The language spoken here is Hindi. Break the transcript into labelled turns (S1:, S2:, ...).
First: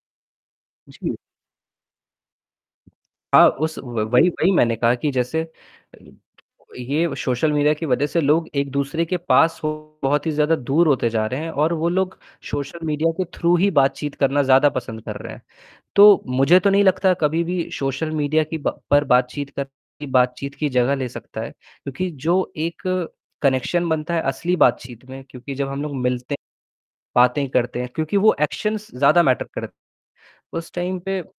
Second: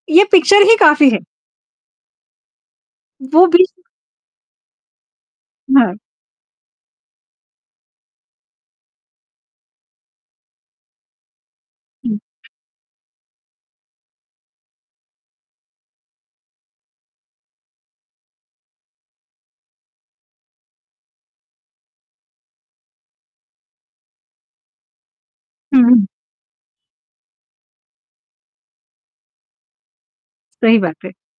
S1: ये पिक्चर ही काफ़ी
S2: जी।
S1: है। वो
S2: हाँ,
S1: भी
S2: उस व वही वही मैंने कहा कि जैसे
S1: म्
S2: अ, ये सोशल मीडिया की वजह से लोग एक दूसरे के पास हो बहुत ही ज़्यादा दूर होते जा रहे हैं और वो लोग
S1: हुँ।
S2: सोशल मीडिया के थ्रू ही बातचीत करना ज़्यादा पसंद कर रहे हैं। तो मुझे तो नहीं लगता कभी भी सोशल मीडिया की ब पर बातचीत कर बातचीत की जगह ले सकता है क्योंकि जो एक कनेक्शन बनता है असली बातचीत में क्योंकि जब
S1: हुँ,
S2: हम लोग
S1: हुँ।
S2: मिलते बातें करते हैं क्योंकि वो एक्शन्स ज़्यादा मैटर करत उस
S1: सही
S2: टाइम
S1: बात है।
S2: पे